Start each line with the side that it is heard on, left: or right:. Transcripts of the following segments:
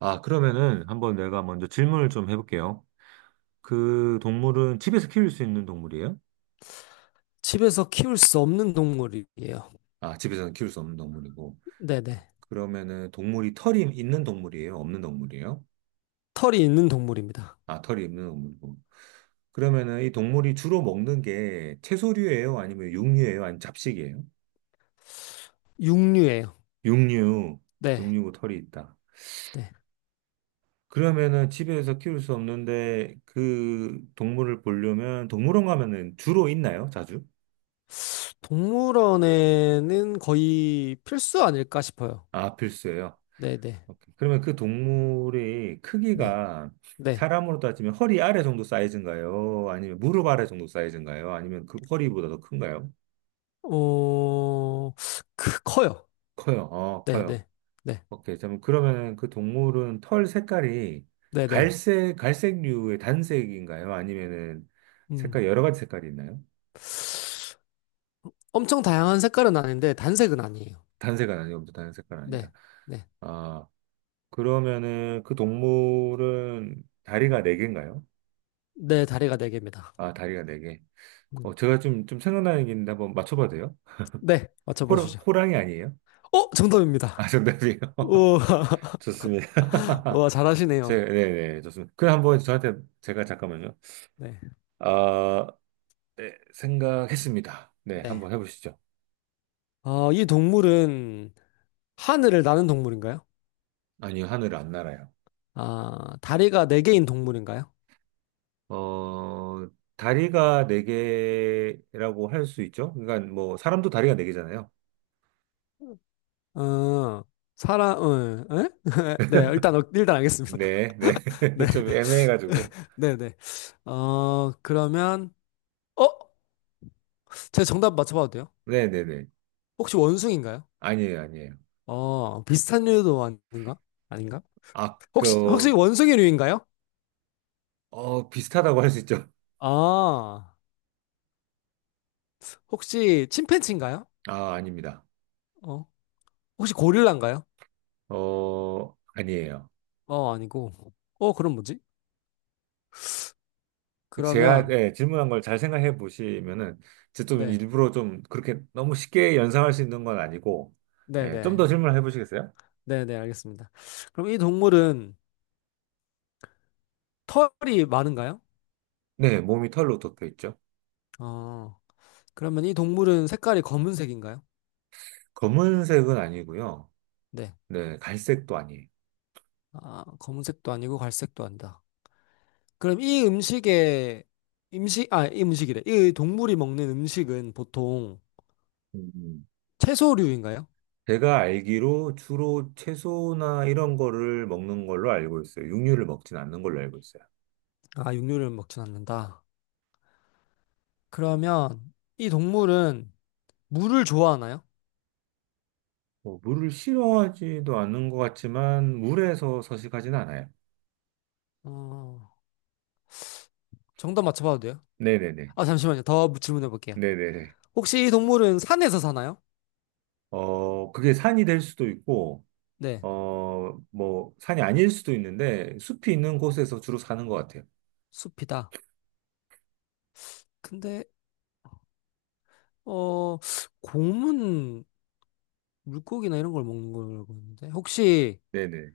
right: 아, 그러면은 한번 내가 먼저 질문을 좀 해볼게요. 그 동물은 집에서 키울 수 있는 동물이에요?
left: 집에서 키울 수 없는 동물이에요.
right: 아, 집에서는 키울 수 없는 동물이고.
left: 네네.
right: 그러면은 동물이 털이 있는 동물이에요? 없는 동물이에요?
left: 털이 있는 동물입니다.
right: 아, 털이 있는 동물이고. 그러면은 이 동물이 주로 먹는 게 채소류예요? 아니면 육류예요? 아니면 잡식이에요?
left: 육류예요.
right: 육류.
left: 네.
right: 육류고 털이 있다.
left: 네.
right: 그러면은 집에서 키울 수 없는데 그 동물을 보려면 동물원 가면은 주로 있나요? 자주?
left: 동물원에는 거의 필수 아닐까 싶어요.
right: 아, 필수예요.
left: 네네.
right: 오케이. 그러면 그 동물의
left: 네.
right: 크기가
left: 네.
right: 사람으로 따지면 허리 아래 정도 사이즈인가요? 아니면 무릎 아래 정도 사이즈인가요? 아니면 그 허리보다 더 큰가요?
left: 어, 커요.
right: 커요. 어, 커요.
left: 네네. 네.
right: 오케이. 그럼 그러면 그 동물은 털 색깔이
left: 네네.
right: 갈색, 갈색류의 단색인가요? 아니면은
left: 음.
right: 색깔, 여러 가지 색깔이 있나요?
left: 엄청 다양한 색깔은 아닌데, 단색은 아니에요.
right: 단색은 아니고, 단색깔 아니다.
left: 네. 네.
right: 아, 그러면은 그 동물은 다리가 네개인가요?
left: 네, 다리가 네 개입니다.
right: 아, 다리가 네개.
left: 음.
right: 어, 제가 좀 생각나는 게 있는데 한번 맞춰봐도 돼요?
left: 네.
right: 호랑,
left: 맞춰보시죠.
right: 호랑이 아니에요?
left: 어,
right: 아,
left: 정답입니다.
right: 정답이에요.
left: 우와.
right: 좋습니다.
left: 우와,
right: 제,
left: 잘하시네요.
right: 네네, 좋습니다. 그 한번 저한테, 제가 잠깐만요.
left: 네.
right: 아, 네, 생각했습니다. 네,
left: 네.
right: 한번 해보시죠.
left: 어, 이 동물은 하늘을 나는 동물인가요?
right: 아니요, 하늘 안 날아요.
left: 아, 다리가 네 개인 동물인가요?
right: 어, 다리가 네 개라고 할 수 있죠? 그러니까 뭐, 사람도 다리가 네 개잖아요.
left: 어, 사람, 어, 에? 네, 일단, 어, 일단 알겠습니다.
right: 네, 네.
left: 네,
right: 좀 애매해가지고.
left: 네, 네. 어, 그러면, 어? 제가 정답 맞춰봐도 돼요?
right: 네네네.
left: 혹시 원숭이인가요?
right: 아니에요, 아니에요.
left: 어, 비슷한 류도 아닌가? 아닌가?
right: 아,
left: 혹시
right: 그,
left: 원숭이류인가요?
right: 어, 비슷하다고 할 수 있죠?
left: 아, 혹시 침팬지인가요?
right: 아, 아닙니다.
left: 어, 혹시 고릴라인가요?
right: 어, 아니에요.
left: 어, 아니고. 어, 그럼 뭐지?
right: 제가
left: 그러면,
right: 예, 질문한 걸 잘 생각해 보시면은 제가 좀
left: 네,
right: 일부러 좀 그렇게 너무 쉽게 연상할 수 있는 건 아니고 예, 좀
left: 네네.
right: 더 질문을 해 보시겠어요?
left: 네네, 알겠습니다. 그럼 이 동물은 털이 많은가요?
right: 네, 몸이 털로 덮여 있죠.
left: 어, 그러면 이 동물은 색깔이 검은색인가요?
right: 검은색은 아니고요.
left: 네.
right: 네, 갈색도 아니에요.
left: 아, 검은색도 아니고 갈색도 아니다. 그럼 이 음식에, 음식, 아, 이 음식이래. 이 동물이 먹는 음식은 보통
right: 음,
left: 채소류인가요?
right: 제가 알기로 주로 채소나 이런 거를 먹는 걸로 알고 있어요. 육류를 먹진 않는 걸로 알고 있어요.
left: 아, 육류를 먹진 않는다. 그러면 이 동물은 물을 좋아하나요?
right: 뭐, 물을 싫어하지도 않는 것 같지만 물에서 서식하진 않아요.
left: 어, 정답 맞춰봐도 돼요?
right: 네네네.
left: 아, 잠시만요. 더 질문해 볼게요.
right: 네네네.
left: 혹시 이 동물은 산에서 사나요?
right: 어, 그게 산이 될 수도 있고
left: 네.
right: 어, 뭐, 산이 아닐 수도 있는데, 숲이 있는 곳에서 주로 사는 것 같아요.
left: 숲이다. 근데 어, 곰은 물고기나 이런 걸 먹는 걸로 보는데 혹시
right: 네네.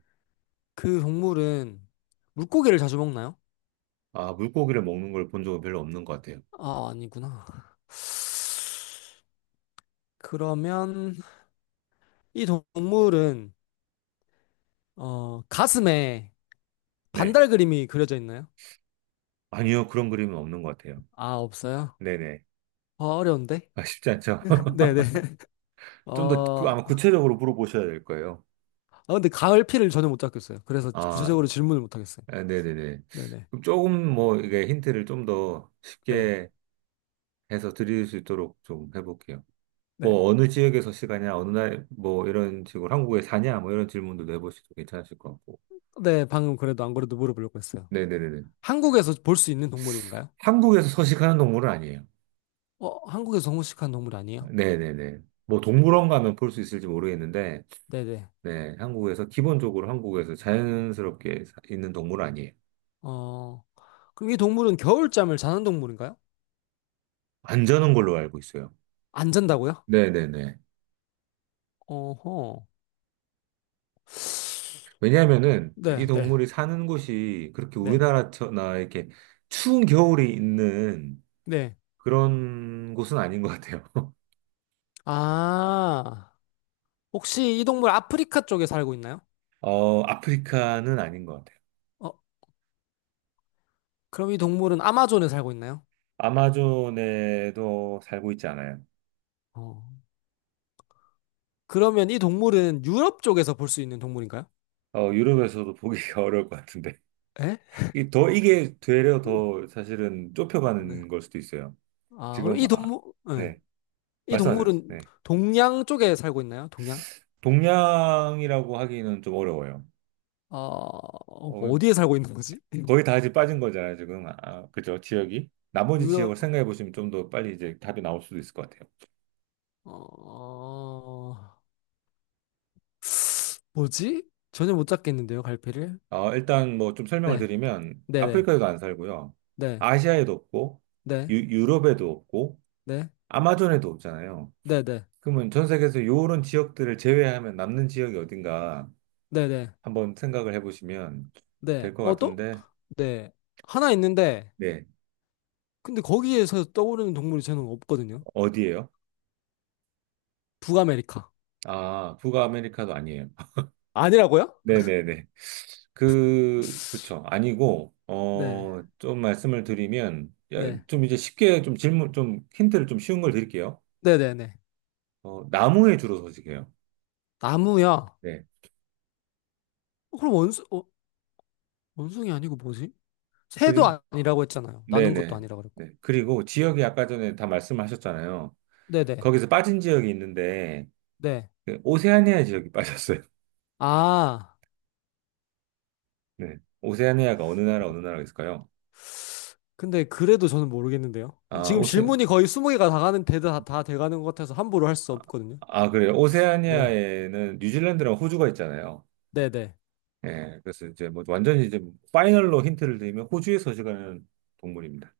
left: 그 동물은 물고기를 자주 먹나요?
right: 아, 물고기를 먹는 걸 본 적은 별로 없는 것 같아요.
left: 아, 아니구나. 그러면 이 동물은 어, 가슴에
right: 네.
left: 반달 그림이 그려져 있나요?
right: 아니요, 그런 그림은 없는 것 같아요.
left: 아, 없어요?
right: 네네.
left: 아, 어려운데?
right: 아, 쉽지 않죠?
left: 네네.
right: 좀 더, 그,
left: 어,
right: 아마 구체적으로 물어보셔야 될 거예요.
left: 아, 근데 가을피를 전혀 못 잡겠어요. 그래서
right: 아,
left: 구체적으로 질문을 못 하겠어요.
right: 아, 네네네.
left: 네네.
right: 그럼 조금 뭐, 이게 힌트를 좀 더
left: 네.
right: 쉽게 해서 드릴 수 있도록 좀 해볼게요.
left: 네.
right: 뭐, 어느 지역에서 사냐, 어느 날, 뭐, 이런 식으로 한국에 사냐, 뭐, 이런 질문도 내보셔도 괜찮으실 것 같고.
left: 네, 방금 그래도 안 그래도 물어보려고 했어요.
right: 네네네.
left: 한국에서 볼 수 있는 동물인가요?
right: 한국에서 서식하는 동물은 아니에요.
left: 어, 한국에서 동물식한 동물 아니에요?
right: 네네네. 뭐 동물원 가면 볼 수 있을지 모르겠는데,
left: 네네.
right: 네, 한국에서, 기본적으로 한국에서 자연스럽게 있는 동물은 아니에요.
left: 어, 그럼 이 동물은 겨울잠을 자는 동물인가요?
right: 안 자는 걸로 알고 있어요.
left: 안 잔다고요?
right: 네네네.
left: 어허.
right: 왜냐하면은 이
left: 네, 네,
right: 동물이 사는 곳이 그렇게
left: 네,
right: 우리나라나 이렇게 추운 겨울이 있는
left: 네.
right: 그런 곳은 아닌 것 같아요.
left: 아, 혹시 이 동물 아프리카 쪽에 살고 있나요?
right: 어, 아프리카는 아닌 것 같아요.
left: 어, 그럼 이 동물은 아마존에 살고 있나요?
right: 아마존에도 살고 있지 않아요.
left: 어, 그러면 이 동물은 유럽 쪽에서 볼 수 있는 동물인가요?
right: 어, 유럽에서도 보기가 어려울 것 같은데.
left: 에?
right: 이게 되려 더 사실은
left: 네.
right: 좁혀가는 걸 수도 있어요.
left: 아, 그럼
right: 지금,
left: 이
right: 아,
left: 동물, 네.
right: 네.
left: 이
right: 말씀하세요.
left: 동물은
right: 네.
left: 동양 쪽에 살고 있나요? 동양?
right: 동양이라고 하기는 좀 어려워요.
left: 어,
right: 어,
left: 어디에 살고 있는 거지?
right: 거의 다 이제 빠진 거잖아요, 지금. 아, 그죠, 지역이. 나머지 지역을
left: 유럽,
right: 생각해 보시면 좀 더 빨리 이제 답이 나올 수도 있을 것 같아요.
left: 어, 뭐지? 전혀 못 잡겠는데요, 갈피를?
right: 어, 일단 뭐 좀 설명을
left: 네,
right: 드리면,
left: 네네,
right: 아프리카에도 안 살고요.
left: 네,
right: 아시아에도 없고,
left: 네,
right: 유, 유럽에도 없고,
left: 네,
right: 아마존에도 없잖아요.
left: 네네,
right: 그러면 전 세계에서 요런 지역들을 제외하면 남는 지역이 어딘가
left: 네네, 네. 네, 네,
right: 한번 생각을 해보시면
left: 네.
right: 될 것
left: 어, 또?
right: 같은데,
left: 네. 하나 있는데,
right: 네.
left: 근데 거기에서 떠오르는 동물이 저는 없거든요.
right: 어디예요?
left: 북아메리카.
right: 아, 북아 아메리카도 아니에요.
left: 아니라고요?
right: 네네네. 그쵸. 아니고,
left: 네,
right: 어, 좀 말씀을 드리면, 야,
left: 네,
right: 좀 이제 쉽게 좀 질문, 좀 힌트를 좀 쉬운 걸 드릴게요.
left: 네네네.
right: 어, 나무에 주로 서식해요.
left: 나무야.
right: 네.
left: 어, 그럼 원숭, 어, 원숭이 아니고 뭐지? 새도
right: 그리,
left: 아니라고 했잖아요. 나는 것도
right: 네네.
left: 아니라고 그랬고.
right: 네. 그리고 지역이 아까 전에 다 말씀하셨잖아요.
left: 네네, 네.
right: 거기서 빠진 지역이 있는데,
left: 네.
right: 그 오세아니아 지역이 빠졌어요.
left: 아.
right: 네. 오세아니아가 어느 나라, 어느 나라가 있을까요?
left: 근데 그래도 저는 모르겠는데요.
right: 아,
left: 지금 질문이 거의 20개가 다 가는, 대, 다, 다 돼가는 것 같아서 함부로 할 수 없거든요.
right: 아, 그래요.
left: 네.
right: 오세아니아에는 뉴질랜드랑 호주가 있잖아요.
left: 네네.
right: 예, 그래서 이제 뭐 완전히 이제 파이널로 힌트를 드리면 호주에 서 식하는 동물입니다.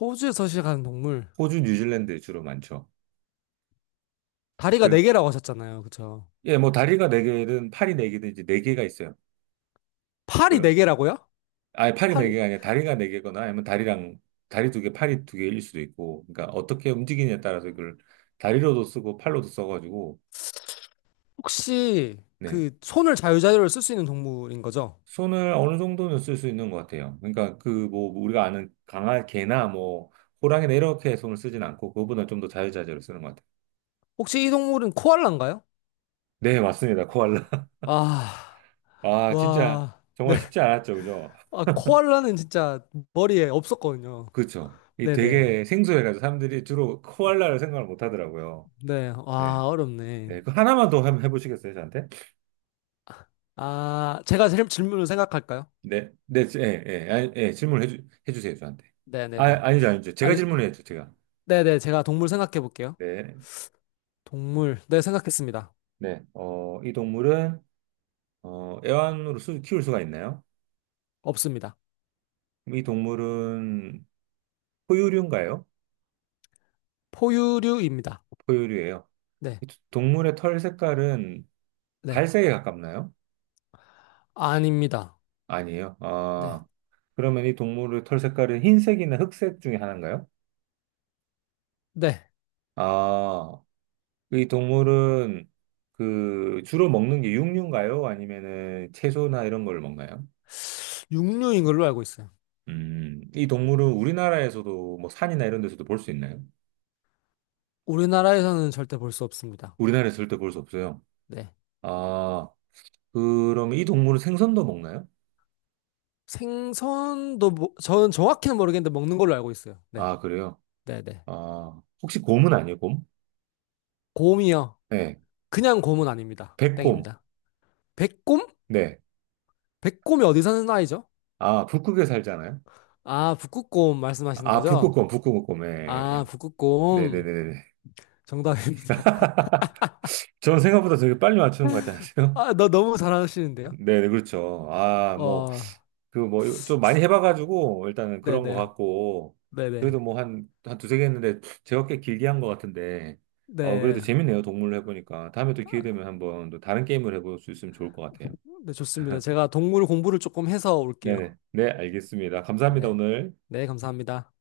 left: 호주에서 시작하는 동물.
right: 호주, 뉴질랜드에 주로 많죠.
left: 다리가
right: 그,
left: 4개라고 하셨잖아요. 그쵸?
right: 예, 뭐 다리가 네개든 팔이 네개든 이제 네개가 있어요.
left: 팔이
right: 그럼,
left: 4개라고요?
right: 아니, 팔이
left: 팔이.
right: 네개가 아니라 다리가 네개거나 아니면 다리랑, 다리 두 개 팔이 두개일 수도 있고, 그러니까 어떻게 움직이냐에 따라서 이걸 다리로도 쓰고 팔로도 써가지고,
left: 혹시
right: 네,
left: 그 손을 자유자유로 쓸 수 있는 동물인 거죠?
right: 손을 어느 정도는 쓸 수 있는 것 같아요. 그러니까 그 뭐 우리가 아는 강아 개나 뭐 호랑이나 이렇게 손을 쓰진 않고 그거보다 좀 더 자유자재로 쓰는 것 같아요.
left: 혹시 이 동물은 코알라인가요?
right: 네, 맞습니다. 코알라.
left: 아,
right: 아, 진짜
left: 와. 네.
right: 정말 쉽지 않았죠, 그죠?
left: 아, 코알라는 진짜 머리에 없었거든요.
right: 그렇죠. 이
left: 네네.
right: 되게 생소해가지고 사람들이 주로 코알라를 생각을 못 하더라고요.
left: 네.
right: 네,
left: 와, 어렵네.
right: 네, 그 하나만 더 한번 해보시겠어요, 저한테?
left: 아, 제가 질문을 생각할까요?
right: 네, 네, 예, 예, 아니, 예, 질문을 해주세요, 저한테. 아,
left: 네네네.
right: 아니죠, 아니죠. 제가
left: 아니,
right: 질문을 해야죠, 제가.
left: 네네, 제가 동물 생각해 볼게요.
right: 네,
left: 동물, 네, 생각했습니다.
right: 네. 어, 이 동물은 어, 애완으로 키울 수가 있나요?
left: 없습니다.
right: 이 동물은 포유류인가요?
left: 포유류입니다.
right: 포유류예요.
left: 네,
right: 이 동물의 털 색깔은
left: 네.
right: 갈색에 가깝나요?
left: 아닙니다.
right: 아니에요.
left: 네,
right: 아, 그러면 이 동물의 털 색깔은 흰색이나 흑색 중에 하나인가요?
left: 네.
right: 아, 이 동물은 그 주로 먹는 게 육류인가요? 아니면은 채소나 이런 걸 먹나요?
left: 육류인 걸로 알고 있어요.
right: 이 동물은 우리나라에서도 뭐 산이나 이런 데서도 볼 수 있나요?
left: 우리나라에서는 절대 볼 수 없습니다.
right: 우리나라에서 절대 볼 수 없어요.
left: 네.
right: 아, 그럼 이 동물은 생선도 먹나요?
left: 생선도, 뭐, 저는 정확히는 모르겠는데 먹는 걸로 알고 있어요. 네,
right: 아, 그래요.
left: 네네.
right: 아, 혹시 곰은 아니에요, 곰?
left: 곰이요.
right: 네.
left: 그냥 곰은 아닙니다.
right: 백곰.
left: 땡입니다. 백곰?
right: 네.
left: 백곰이 어디 사는 아이죠?
right: 아, 북극에 살잖아요?
left: 아, 북극곰 말씀하시는
right: 아,
left: 거죠?
right: 북극곰, 북극곰.
left: 아,
right: 네.
left: 북극곰.
right: 네네네네.
left: 정답입니다.
right: 저는 생각보다 되게 빨리 맞추는 것 같지 않으세요?
left: 아, 너 너무 잘하시는데요?
right: 네네, 그렇죠. 아, 뭐,
left: 어,
right: 그 뭐, 좀 많이 해봐가지고, 일단은 그런 것
left: 네네,
right: 같고, 그래도
left: 네네,
right: 뭐 한 두세 개 했는데, 제가 꽤 길게 한 것 같은데, 어,
left: 네.
right: 그래도 재밌네요, 동물을 해보니까. 다음에 또 기회
left: 아,
right: 되면 한번 또 다른 게임을 해볼 수 있으면 좋을 것 같아요.
left: 네, 좋습니다. 제가 동물 공부를 조금 해서 올게요.
right: 네네. 네, 알겠습니다. 감사합니다,
left: 네.
right: 오늘.
left: 네, 감사합니다.